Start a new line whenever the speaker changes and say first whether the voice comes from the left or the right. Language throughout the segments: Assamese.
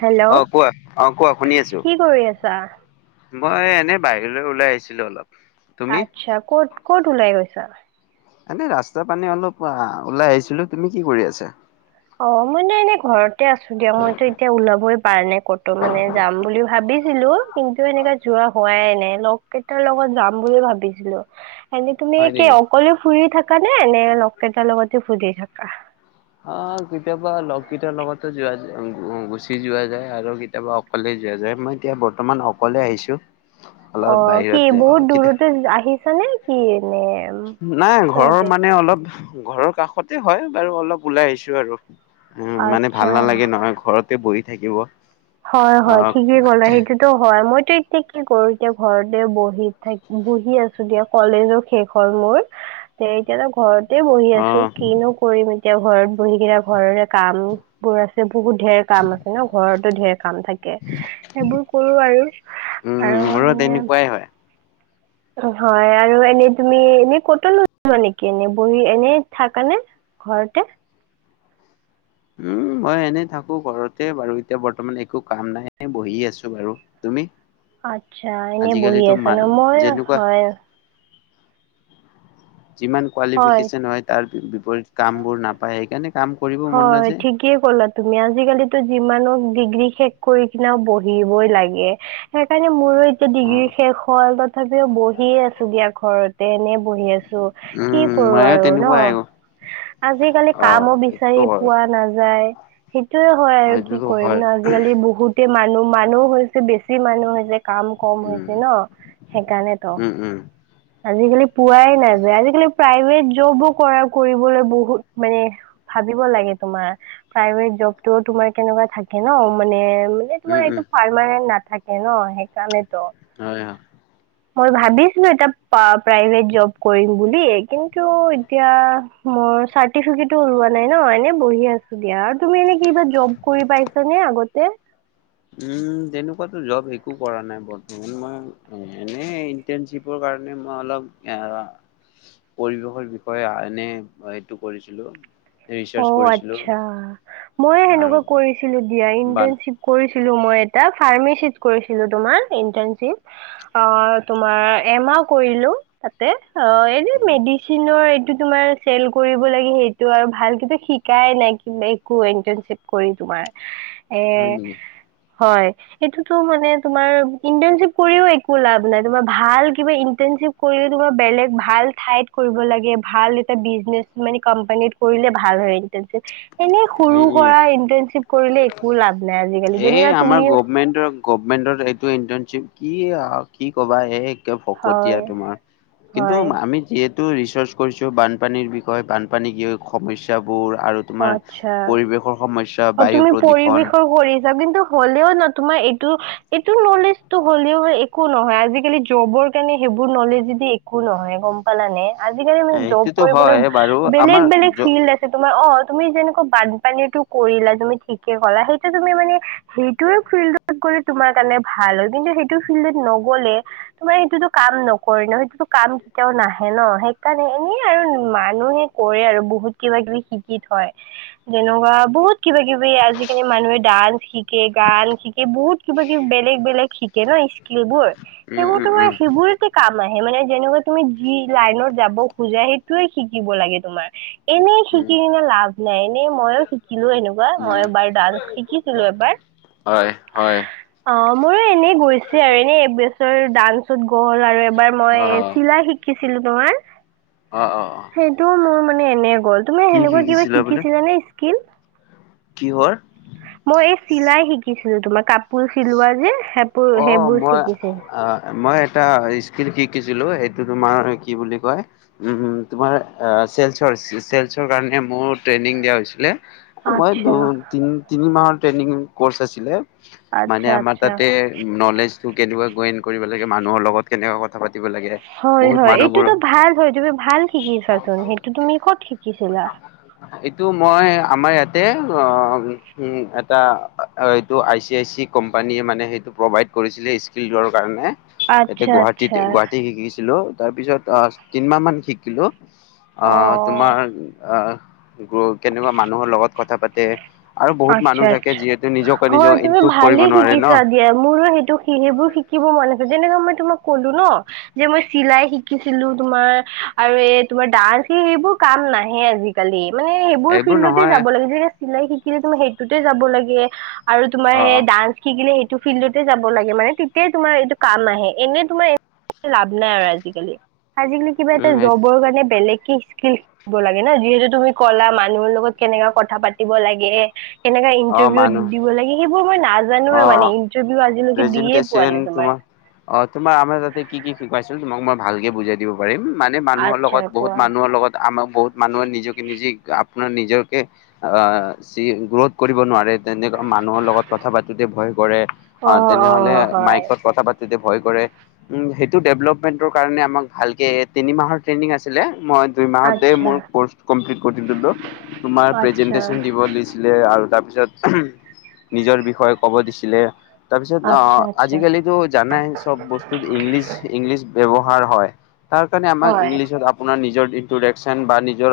right: হেল্ল'
left: আহ কোৱা অ কোৱা শুনি আছো।
right: কি কৰি আছা
left: মই এনে বাহিৰলৈ ওলাই আহিছিলো অলপ। তুমি
right: আচ্ছা ক'ত ক'ত ওলাই গৈছা?
left: এনে ৰাস্তা পানী অলপ ওলাই আহিছিলো তুমি কি কৰি আছা?
right: অ মই নো এনেই ঘৰতে আছো দিয়া মইতো এতিয়া ওলাবই। পাৰ নে ক'তো মানে যাম বুলি ভাবিছিলো কিন্তু সেনেকাে যোৱা হোৱাই নাই লগ কেইটাৰ লগত। যাম বুলি ভাবিছিলো। এ তুমি
left: হয়
right: কি
left: নেকি
right: অকলে ফুৰি থাকা নে নে লগ এটাৰ লগতে ফুৰি থাকা।
left: অ কেতিয়াবা লগকেটাৰ লগতো যোৱা যায় গুচি যোৱা যায় আৰু কেতিয়াবা অকলে যোৱা যায়। মই এতিয়া বৰ্তমান অকলে আহিছো।
right: অ
left: অলপ
right: কি
left: বাহিৰতে
right: বহুত
left: কেতিয়া
right: দূৰতে আহিছ নে কি? নে উম,
left: নাই ঘৰৰ
right: ওচৰতে?
left: মানে অলপ ঘৰৰ কাষতে হয় বাৰু অলপ ওলাই আহিছো আৰু। উম মানে ভাল
right: আচ্ছা
left: নালাগে নহয় ঘৰতে বহি থাকিব।
right: হয় হয়
left: আহ
right: ঠিকেই ক'লা সেইটোতো হয় মই। এতিয়া কি কৰো এতিয়া ঘৰতে বহি থাক বহি আছো দিয়া কলেজৰ শেষ হ'ল মোৰ। তে এতিয়া ত ঘৰত। ততে বহি আছো
left: আহ
right: কিনো কৰিম এতিয়া ঘৰত বহি কিটা ঘৰৰে কাম বোৰ আছে। বহুত ধেৰ কাম আছে ন ঘৰতো ঢেৰ কাম থাকে সেইবোৰ কৰো আৰু
left: উম
right: আৰু
left: মোৰো
right: ম
left: তেনেকুৱাই হয়
right: হয় আৰু এনেই তুমি এনে কতও নোযোৱা নেকিএনে বহি এনেই থাকা নে। ঘৰতে
left: উম মই এনেই থাকো ঘৰতে বাৰু এতিয়া বৰ্তমান একো কাম নাই বহি আছো বাৰু তুমি
right: আচ্ছা এনে বহি
left: আজিকালিতো
right: আছ
left: মা
right: ন মই
left: যেনেকুৱা
right: হয়।
left: যিমান কোৱালিফিকেশ্যন হয় তাৰ বিপৰীত কাম বোৰ নাপায় সেইকাৰণে কাম কৰিব মন নাযায়।
right: ঠিকেইে ক'লা তুমি আজিকালিতো যিমানো ডিগ্ৰী শেষ কৰি কিনে বহিবই লাগে। সেইকাৰণে মোৰ। য়া ডিগ্ৰী
left: অ',
right: শেষ হ'ল তথাপিও বহিয়ে আছো দিয়া ঘৰতে এনে বহি আছো কি
left: উম,
right: কৰো
left: ময়ো
right: আৰু ন?
left: তেনেকুৱাই অ',
right: আজিকালি কামো বিছ
left: এইটোতো হয়
right: পোৱা নাযায় সেইটোয়ে হয় আৰু কি
left: সেইটোতো
right: কৰিম
left: হয়
right: ন আজিকালি বহুতে মানুহ-মানুহ হৈছে বেছি মানুহ হৈছে। কাম কম
left: উম,
right: হৈছে ন? সেইকাৰণে তো।
left: উম, উম,
right: আজিকালি পোৱাই নাযায় আজালি প্ৰাইভেট জবোৰ কৰা কৰিবলৈ বহুত মানে ভাবিব লাগে তোমাৰ প্ৰাইভেট জবতটো তোমাৰ কেনেকুৱা থাকে ন মানে মানে
left: উম,
right: তোমাৰ
left: উম,
right: এইটো পাৰ্মেণ্ট নাথাকে ন সেইকাৰণেতো।
left: হয়'- হয়'।
right: মই ভাবিছিলো এটা প্ৰাইভেট জব কৰিম বুল কিন্তু এতিয়া চাৰ্টিফিকেট নাই ন এনে বহি আছো দিয়া আৰু তুমি এনে কিবা জব কৰি পাইছ নে আগতে?
left: উম, তেনেকুৱাতো জব একো কৰা নাই বৰ্তমান মই ইণ্টাৰ্ণশিপপৰ মই অলপ পৰিৱেশৰ বিষয়ে এনে এইটো কৰিছিলো।
right: অ',
left: ৰিচাৰ্চ কৰিছিলো
right: আটছা মই
left: আৰু
right: সেনেকুৱা কৰিছিলো দিয়া
left: বান
right: ইণ্টাৰ্ণশিপ কৰি ছিলোঁ মই এটা ফাৰ্মাচীত কৰিছিলোঁ ইণ্টাৰ্নশিপ অ, তোমাৰ এমাহ অ', কৰিলো তাতে। অ', এনে মেডিচিনৰ এইটো তোমাৰ চেল কৰিব লাগে সেইটো আৰু ভাল সেইটো শিকাই নাই কিন্তু একো ইণ্টাৰ্নশ্বিপ কৰি তোমাৰ। এ,
left: হয় নেকি?
right: হয়। সেইটোটো মানে তোমাৰ ইন্টাৰশিপ কৰিও একো লাভ নাই তোমাৰ ভাল কিবা ইণ্টাৰ্ণশিপ কৰি বেলেগ ভাল ঠাইত কৰিব লাগে। ভাল এটা বিজনেছ মানে কোম্পানীত কৰিলে ভাল হয় ইণ্টাৰ্ণসিপ। এনেই সৰু
left: উম
right: সুৰা
left: উম
right: ইন্টাৰণশ্বিপ কৰিলে একো লাভ নাই আজিকালি যেনো তুমিও
left: সেইটোৱেটো এইটো ইণ্টাৰ্নছিপ কি আৰু কি কবা এই একে ফকতীয়া
right: হয়,
left: তোমাৰ কিন্তু
right: হয়,
left: আমি যিহেত টো ৰিচাৰ্চ কৰিছো বানপানীৰ বিষয়ে বানপানী য সমস্যাবোৰ আৰু
right: অ'
left: তোমাৰ
right: আচ্ছা।
left: পৰিৱেশৰ সময়
right: অ', তুমি পৰিৱেশৰ কৰি কিন্তু হ'লেও ন তোমাৰ এইটো-এইটো নলেজটো হ'লেও একো নহয় আজিকালি জবৰ কাৰণে সেইবোৰ নলেজ যদি একো নহয় গম পালানে? আজিকালি মানে জব
left: সেইটোতো
right: কৰিবলৈ
left: হয় বাৰু আমাৰ
right: বেলেগ-বেলেগ
left: য
right: ফিল্ড আছে তোমাৰ অ তুমি যেনেকুৱা বানপানীতো কৰিলা তুমি ঠিকে ক'লা সেইটো তুমি মানে সেইটো ফিল্ডত গ'লে তোমাৰ কাৰণে ভাল হয় কিন্তু সেইটো ফিল্ডত নগলে তোমাৰ সেইটো কাম নকৰি ন সেইটোটো কাম কেতিয়াও নাহে ন? সেই এনে আৰু মানুহে কৰে আৰু বহুত কিবা কিবি শিকি থয় যেনেকুৱা বহুত কিবা কিবি আজিকালি মানুহে ডান্স শিকে গান শিকে বহুত কিবা কিবি বেলেগ-বেলেগ শিকে ন স্কিল বোৰ
left: উম
right: সেইবোৰ
left: উম
right: তোমাৰ
left: উম
right: সেইবোৰতে কাম মানে যেনেকুৱা তুমি যি লাইনত যাব খোজা সেইটোয়ে শিকিব লাগে তোমাৰ। এনেই
left: উম
right: শিকি কিনে লাভ নাই এনেই মইও শিকি শিকিলো এনেকুৱা মই
left: উম
right: এবাৰ ডান্স শিকিছিলো এবাৰ
left: হয় হয়
right: অ', মোৰো এনেই গৈছে আৰু এনে এবিছৰ ডান্সত গ হ'ল আৰু এবাৰ মই
left: অ
right: চিলাই শিকিছো। [unintelligible]
left: অ অ অ
right: সেইটো মোৰ মানে এনে তুমি
left: কি
right: হেনেকোৱা কিবা
left: বোলে?
right: শিকিছিলা নে স্কিল?
left: কিহৰ?
right: মই এই চিলাই শিকিছিলো তোমাৰ কাপোৰ চিলোৱা যে। সেইবোৰ
left: অ',
right: সেইবোৰ
left: মই
right: শিকিছিলো
left: অ, মই এটা স্কিল শিকিছিলো তোমাৰ কি বুলি কয় উম, তোমাৰ চেলচৰ, চেলচৰ কাৰণে মোৰ ট্ৰেইনিং দিয়া হৈছিলে মই দু
right: আচ্ছা
left: তি তিনি মাহৰ ট্ৰেইনিং কৰ্চ আছিলে। মানে
right: আচ্ছা
left: আমাৰ
right: আচ্ছা
left: তাতে নলেজটো কেনেকুৱা গেইন কৰিব লাগে মানুহৰ লগত কেনেকুৱা কথা পাতিব লাগে
right: হয়
left: বহুত
right: হয়
left: মানুহবোৰ
right: এইটোতো ভাল হয় তুমি ভাল শিকিছাচোন সেইটো তুমি কত শিকিছিল
left: এইটো মই আমাৰ ইয়াত তে অ উ এটা এইটো আই চি আই চি কোম্পানীয়ে মানে সেইটো প্ৰভাইড কৰিছিলে স্কিল দৰ কাৰণে ইয়াতে
right: আচ্ছা
left: গুৱাহাটীত
right: আচ্ছা
left: গুৱাহাটী শিকিছিলো। তাৰ পিছত আহ তিনমাহ মান শিকিলো আহ
right: অ
left: তোমাৰ আহ গ কেনেকুৱা মানুহৰ লগত কথা পাতে আৰু বহুত মানুহ
right: আচ্ছা
left: থাকে
right: আচ্ছা
left: যিহেতু নিজকে নিজক
right: হয় তুমি
left: ইমপ্ৰুভ কৰিব
right: ভালেই
left: নোৱাৰে ন
right: শিকিছা দিয়া মোৰো সেই টো স সেইবোৰ শিকিব মন আছে তেনে মই তোমাক কলো ন যে মই চিলাই শিকিছিলো তোমাৰ আৰু এ তোমাৰ ডান্স সেইবোৰ কাম নাহে আজিকালি। মানে সেইবোৰ
left: এইবোৰ
right: ফিল্ডতে
left: নহয়
right: যাব লাগে যে চিলাই শিকিলে তুম সেইটোতে যাব লাগে। আৰু তোমাৰ
left: অ
right: সেই
left: অ
right: ডান্স শিকিলে সে এইটো ফিল্ডতে যাব লাগে । মানে, তেতিয়াই তোমাৰ এইটো কাম আহে, এনেই তোমাৰ লাভ নাই আৰু আজি-কালি, আজি-কালি কিবা এটা
left: উম সেইটো
right: জ্ববৰ কাৰণে বেলেগ কি, স্কিল শিকিব লাগে না । যিহেতু তুমি ক'লা, মানুহৰ লগত কেনেকা কথা পাতিব লাগে । কেনেকা
left: অ
right: ইণ্টাৰভিউ
left: মানুহ
right: দিব লাগে সেইবোৰ মই নাজানোৱে মানে, ইণ্টাৰভিউ
left: প্ৰেজেণ্টেচন, তোমাক অ, তোমাৰ, আমাৰ তাতে কি কি শিকাইছিল মোক মই ভালকে বুজাই দিব পাৰিম ।মানে, মানুহৰ
right: আচ্ছা
left: লগত, বহুত
right: কোৱা
left: মানুহৰ লগত, আমাৰ বহুত মানুহে নিজকে নিজে কাম আপোনাৰ নিজকে অঁ, সি গ্ৰৌথ কৰিব নোৱাৰে । তেনেকে মানুহৰ লগত কথা পাতোটে ভয় কৰে। আ
right: অ অ
left: তেনেহ'লে
right: হয়
left: মাইকত কথা পাতি তোটে ভয় কৰে । উম, সেইটো ডেভল্পমেণ্টৰ কাৰণে আমাক ভালকে তিনিমাহৰ ট্ৰেইনিং আছিলে। মই দুই মাহটে
right: আচ্ছা
left: মোৰ কৰ্চ কমপ্লিট কৰি দিছিলো । তোমাৰ
right: আচ্ছা
left: প্ৰেজেন্টেচন দিব দিছিলে আৰু তাৰ প্‌ পিছত নিজৰ বিষয়ে ক'ব দিছিলে । তাৰপিছত
right: আচ্ছা
left: আঁ,
right: আচ্ছা
left: আজি-কালিটো জানাই, চব বস্তুত ইংলিছ, ইংলিছ ব্যৱ হাৰ হ'য় । তাৰ কাৰণে আমাক
right: হয়
left: ইংলিছত আপোনাৰ নিজৰ ইণ্ট্ৰডাকশ্যন বা নিজৰ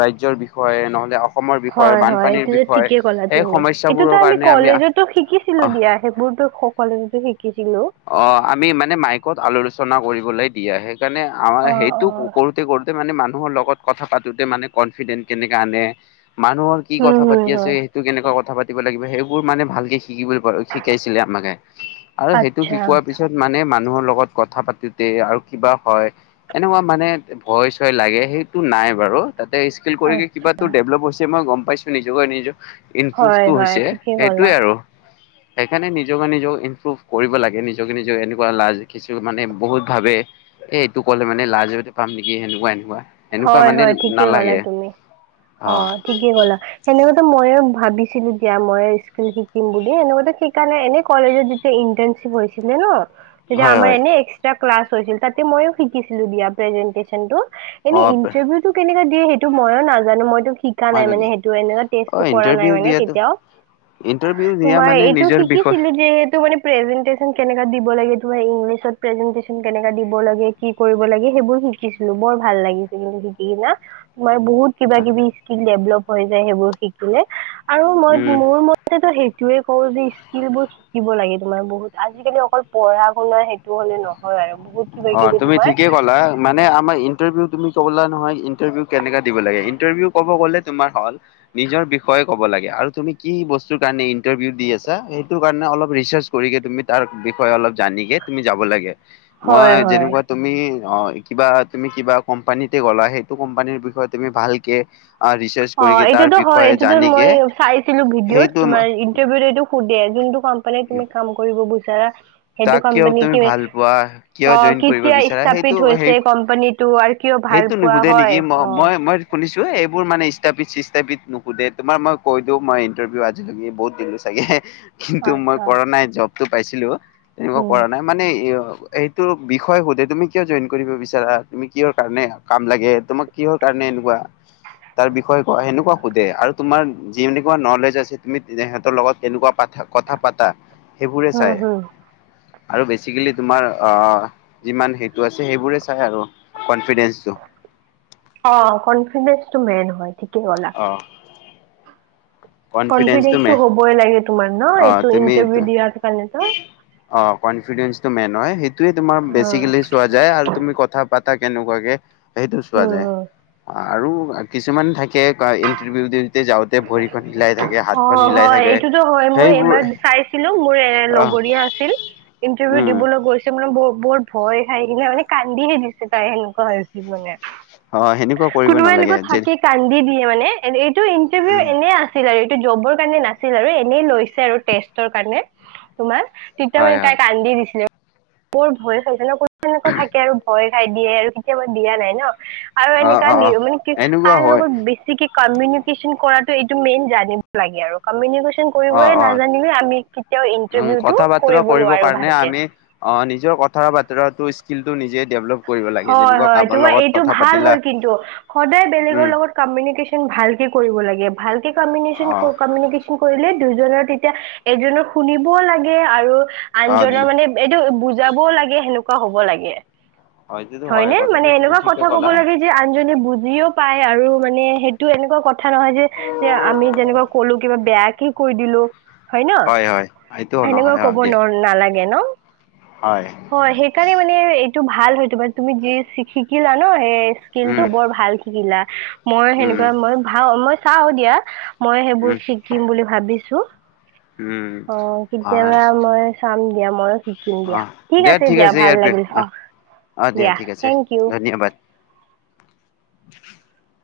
left: ৰাজ্যৰ বিষয়ে নহ'লে অস্‌-
right: হ'য়, হ'য় এইতোটো ঠিকে ক'লা
left: এই
right: তুমি। সেইতোটো
left: সমস্যাবোৰৰ
right: আমি
left: কাৰণে
right: কলেজতো শিকিছিলো
left: অ
right: দিয়া। সেইবোৰটো সকলোৱে যে শিক্‌
left: অঁ, আমি মানে, মাইকত আলোৰচনা কৰিবলৈ দি আহে। সেইকাৰণে আমাৰ
right: অ অ
left: সেইটো কৰোতে, কৰোতে মানে, মান্‌ মানুহৰ লগত কথা পাতোটে, মানে, কন্‌ফিডেণ্ট কেনেকে আনে মানুহৰ কি
right: উম
left: কথা
right: হম
left: পাতি আছে,
right: হম
left: সেইটো কেনেকুৱা কথা পাতিব লাগিব। সেইবোৰ মানে ভালকে শিক্‌ শিকিবলৈ পাৰো। শিকাইছিলে আমাকে আৰু সেইটো
right: আচ্ছা
left: শিকোৱাৰ পিছত মানে মানুহৰ লগত কথা পাতোটে আৰু কিবা হ'য়। এনেকুৱা মানে ভয় -চয় লাগে। সেইটো নাই বাৰু । তাতে স্কিল কৰিকে
right: আ-
left: কিবাটো ডেভল্প হৈছে, মই গম পাইছোঁ । নিজকে নিজক
right: হয়
left: ইনপ্ৰুভটো
right: হয়
left: হৈছে।
right: ঠিকেই ক'লা
left: সেইটোৱে আৰু সেইকাৰণে নিজকে নিজক ইনপ্ৰুভ কৰিব লাগে। নিজকে নিজে এনেকুৱা লাজ, কিছুমানে বহুত ভাৱে, এ এইটো ক'লে মানে লাজে সৈতে পাম নিকি সেনেকুৱা, এনেকুৱা। এনেকুৱা
right: হ'য়,
left: মানে
right: হ'য় ঠিকে ক'লা
left: নালাগে
right: তুমি ।
left: অ
right: অঁ ঠিকে ক'লা । সেনেকুৱা মইয়ো ভাবিছিলো দিয়া, মই স্কিল শিকিম বুলি। এনেকুৱাটোত শিকা নাই ।এনেই কলেজত যেত্‌ তে ইণ্টান্তচিপ হৈছিলে ন' । তেতিয়া
left: হয় হয়
right: এনেই এক্সট্ৰা ক্লাছ হৈছিল ।তাতে মইয়ো শিকিছিলো দিয়া প্ৰেজেণ্টেচনটো। এনেই
left: অ
right: ইণ্টাৰভিউটো কনেকা দিয়ে সেইটো মইয়ো নাজানো। মইতো শিকা নাই
left: হয়
right: মানে,
left: নেকি
right: সেইটো এনেকা
left: অ
right: টেষ্টটো কৰা নাই
left: ইণ্টাৰভিউ
right: মানে,
left: দিয়াতো
right: কেতিয়াও ।
left: ইণ্টাৰভিউ দিয়া
right: তোমাৰ
left: মানে
right: এইটো
left: নিজৰ বিষয়
right: শিকিছিলি যে এইটো মানে, প্ৰেজেণ্টেচন কেনেকা দিব লাগে। তোমাৰ ইংলিছত প্ৰেজেণ্টেচন কেনেকা দিব লাগে? কি কৰিব লাগে? সেইবোৰ শিকিছিলো বৰ ভাল লাগিছিল সেনেকে দি ন'? তোমাৰ বহুত কিবাকিবি স্কিল ডেভল্প হৈ যায় সেইবোৰ শিকিলে আৰু মই,
left: উম
right: মোৰ মতেটো সেই টোৱে কওঁ যে স্কিলবোৰ শিকিব লাগে । তোমাৰ বহুত আজি-কালি অকল পঢ়া- শুনা সেইটো হ'লে নহয় আৰু। বহুত কিবা
left: অ
right: কিবি
left: তুমি
right: তোমাৰ
left: ঠিকেই ক'লা মানে, আমাৰ ইণ্টাৰভিউ তুমি ক'লা নহয় ইন্টাৰভিউ কেনেকা দিব লাগে ইন্টাৰভিউ ক'ব গ'লে তোমাৰ হ'ল -নিজৰ বিষয়ে ক'ব লাগে লাগে আৰু তুমি কি বস্তুৰ কাৰণে ইণ্টাৰভিউ দি আছা? সেইটো কাৰণে অলপ ৰিচাৰ্চ কৰিকে তুমি তাৰ বিষয়ে অলপ জানিকে তুমি যাব লাগে। মই
right: হয় হয়
left: যেনেকোৱা তুমি অ, কিবা তুমি কিবা কোম্পানীতে গলা, সেইটো কোম্পানীৰ বিষয়ে তুমি ভালকে আ ৰিচাৰ্চ
right: অ,
left: কৰিকে তাৰ
right: এইটোতো হয় ।
left: বিষয়ে
right: এইটোতো মই
left: জানিকে
right: চাইছিলো ভিডিঅ'ত
left: সেইটো
right: তোমাৰ ইন্টাৰভিউত এইটো সুধে । যোনটো কম্পানীত তুমি কাম কৰিব বিচাৰা সেইটো
left: তাক কিয়
right: কোম্পানীত তুমি,
left: ভাল পোৱা কিয় জইন কৰিব
right: অ-কেতিয়া
left: বিচাৰা
right: স্থাপিত
left: সেইটো সেই
right: হৈছে কম্পানীটো আৰু কি
left: সেইটো নুশুধে নেকি? ম মই, মই শুনিছোঁ এইবোৰ মানে ইস স্থাপিত-চিস্থাপিত নুুসুধে তোমাৰ মই কৈ দিওঁ, মই ইণ্টাৰভিউ আজিলৈকে বহুত দিনো চাগে কিন্তু মই
right: আচ্ছা
left: কৰা নাই জবটো পাইছিলো এনেকোৱা
right: উম
left: কৰা নাই মানে এই অ এইটো বিষয় সোধে, তুমি কিয় জইন কৰিব বিচাৰা? তুমি কিহৰ কাৰণে কাম লাগে? তোমাক কিহৰ কাৰণে নে এনেকোৱা? তাৰ বিষয়ে ক' সেনেকোৱা সোধে আৰু তোমাৰ যেনেকোৱা নলেজ আছে, তুমি তেহঁতৰ লগত তেনেকোৱা পাতা কথা পাতা সেইবোৰে
right: হম
left: চাই।
right: হম
left: আৰু বেচিকেলি তোমাৰ অ যিমান সেইটো আছে সেইবোৰে চাই আৰু কনভি
right: অ কনফিডেন্সটো মেইন হয় ঠিকেই ক'লা।
left: অ
right: কনফিডেন্সটো হবই লাগে তোমাৰ ন
left: অ
right: এইটো
left: তুমি
right: ইণ্টাৰভিউ দিয়াৰ কাৰণেতো।
left: অ কনফিডেন্সটো মেইন হ'য় সেইটোৱেই তোমাৰ
right: উম
left: বেচিকেলি চোৱা যায় আৰু তুমি কথা পাতা কেনেকোৱাকে সেইটো চোৱা
right: হম
left: যায়
right: হম
left: আৰু কিছুমান থাকে ইণ্টাৰভিউ যাওতে ভৰি সিলাই থাকে
right: অ
left: হাতখন হিলাই
right: হয়
left: থাকে।
right: এইটোতো হয় মই
left: সেইবোৰ
right: এবাৰ চাইছিলোঁ মোৰ
left: আহ
right: লগৰীয়া আছিল ইণ্টাৰভিউ
left: উম
right: দিবলৈ গৈছে মানে বহুত বৰ ভয় খাই কিনে মানে কান্দিয়ে দিছে তাই সেনেকোৱা হৈছিল মানে।
left: অ সেনেকুৱা কৰিব
right: কোনোবা
left: নালাগে
right: এনেকোৱা
left: যে
right: থাকে কান্দি দিয়ে মানে। এইটো ইণ্টাৰভিউ
left: উম
right: এনেই আছিল আৰু জবৰ কাৰণে নাছিল আৰু এনেই লৈছে আৰু টেষ্টৰ কাৰণে তোমাৰ। তেতিয়া
left: হয়
right: মানে
left: হয়
right: তাই কান্দি দিছিলে। বৰ ভয় খাইছে ন তেনেকোৱা থাকে আৰু ভয় খাই দিয়ে আৰু কেতিয়াবা দিয়া নাই ন। আৰু
left: অ
right: এনেকা
left: অ অ
right: মানে কি
left: এনেকুৱা
right: কাৰ
left: হয়
right: লগত বেছিকে কমিউনিকেশ্যন কৰাত এইটো মেইন জানিব লাগে আৰু কমিউনিকেচন
left: অ
right: কৰিবই
left: অ
right: নাজানিলে আমি কেতিয়াও
left: উম
right: ইন্টাৰভিউটো
left: কথা বতৰা
right: কৰিব
left: কৰিবৰ
right: নোৱাৰোঁ
left: কাৰণে
right: ভালকে
left: আমি অ নিজৰ কথা বতৰাটো স্কিলটো নিজে ডেভেলপ
right: হয় হয় তোমাৰ এইটো ভাল হল কিন্তু সদায় বেলেগৰ
left: উম
right: লগত কমিউনিকেশ্যন ভালকে কৰিব লাগে ভালকে কমনিচেন
left: অ'
right: কমিউনিকেচন কৰিলে দুজনৰ তেতিয়া এজনৰ শুনিবও লাগে আৰু
left: অ'
right: আনজনৰ মানে এইটো বোজি যাবও লাগে সেনেকোৱা হ'ব লাগে।
left: এইটোতো
right: হয় নে
left: কথাটো
right: মানে
left: তুমি
right: এনেকোৱা
left: ঠিকে
right: কথা ক'ব
left: ক'লা।
right: লাগে যে আন জনে বুজিও পায় আৰু মানে সেইটো এনেকোৱা কথা নহয় যে যে আমি যেনেকোৱা কলো কিবা বেয়া কে কৈ দিলো হয় ন
left: হয় এইটো
right: সেনেকোৱা
left: নহয়
right: কব
left: অ' দিয়া
right: নালাগে ন। হয় সেইকাৰণে মানে এই ইটো ভাল হয় তোমাৰ মানে তুমি যি শিকিলা ন সেই স্কিলটো
left: উম
right: বৰ ভাল শিকিলা। মই
left: উম উম
right: সেনেকোৱা মই ভাও মই চাওঁ দিয়া মই সেইবোৰ
left: উম
right: শিকিম বুলি ভাবিছোঁ।
left: উম
right: অ
left: অ'
right: কেতিয়াবা মই চাম দিয়া মই শিকিম দিয়া ঠিক আছে দিয়া ভাল লাগিল অ।
left: অ'
right: দিয়া
left: ঠিক আছে
right: থেংকইউ।
left: ধন্যবাদ। [unintelligible]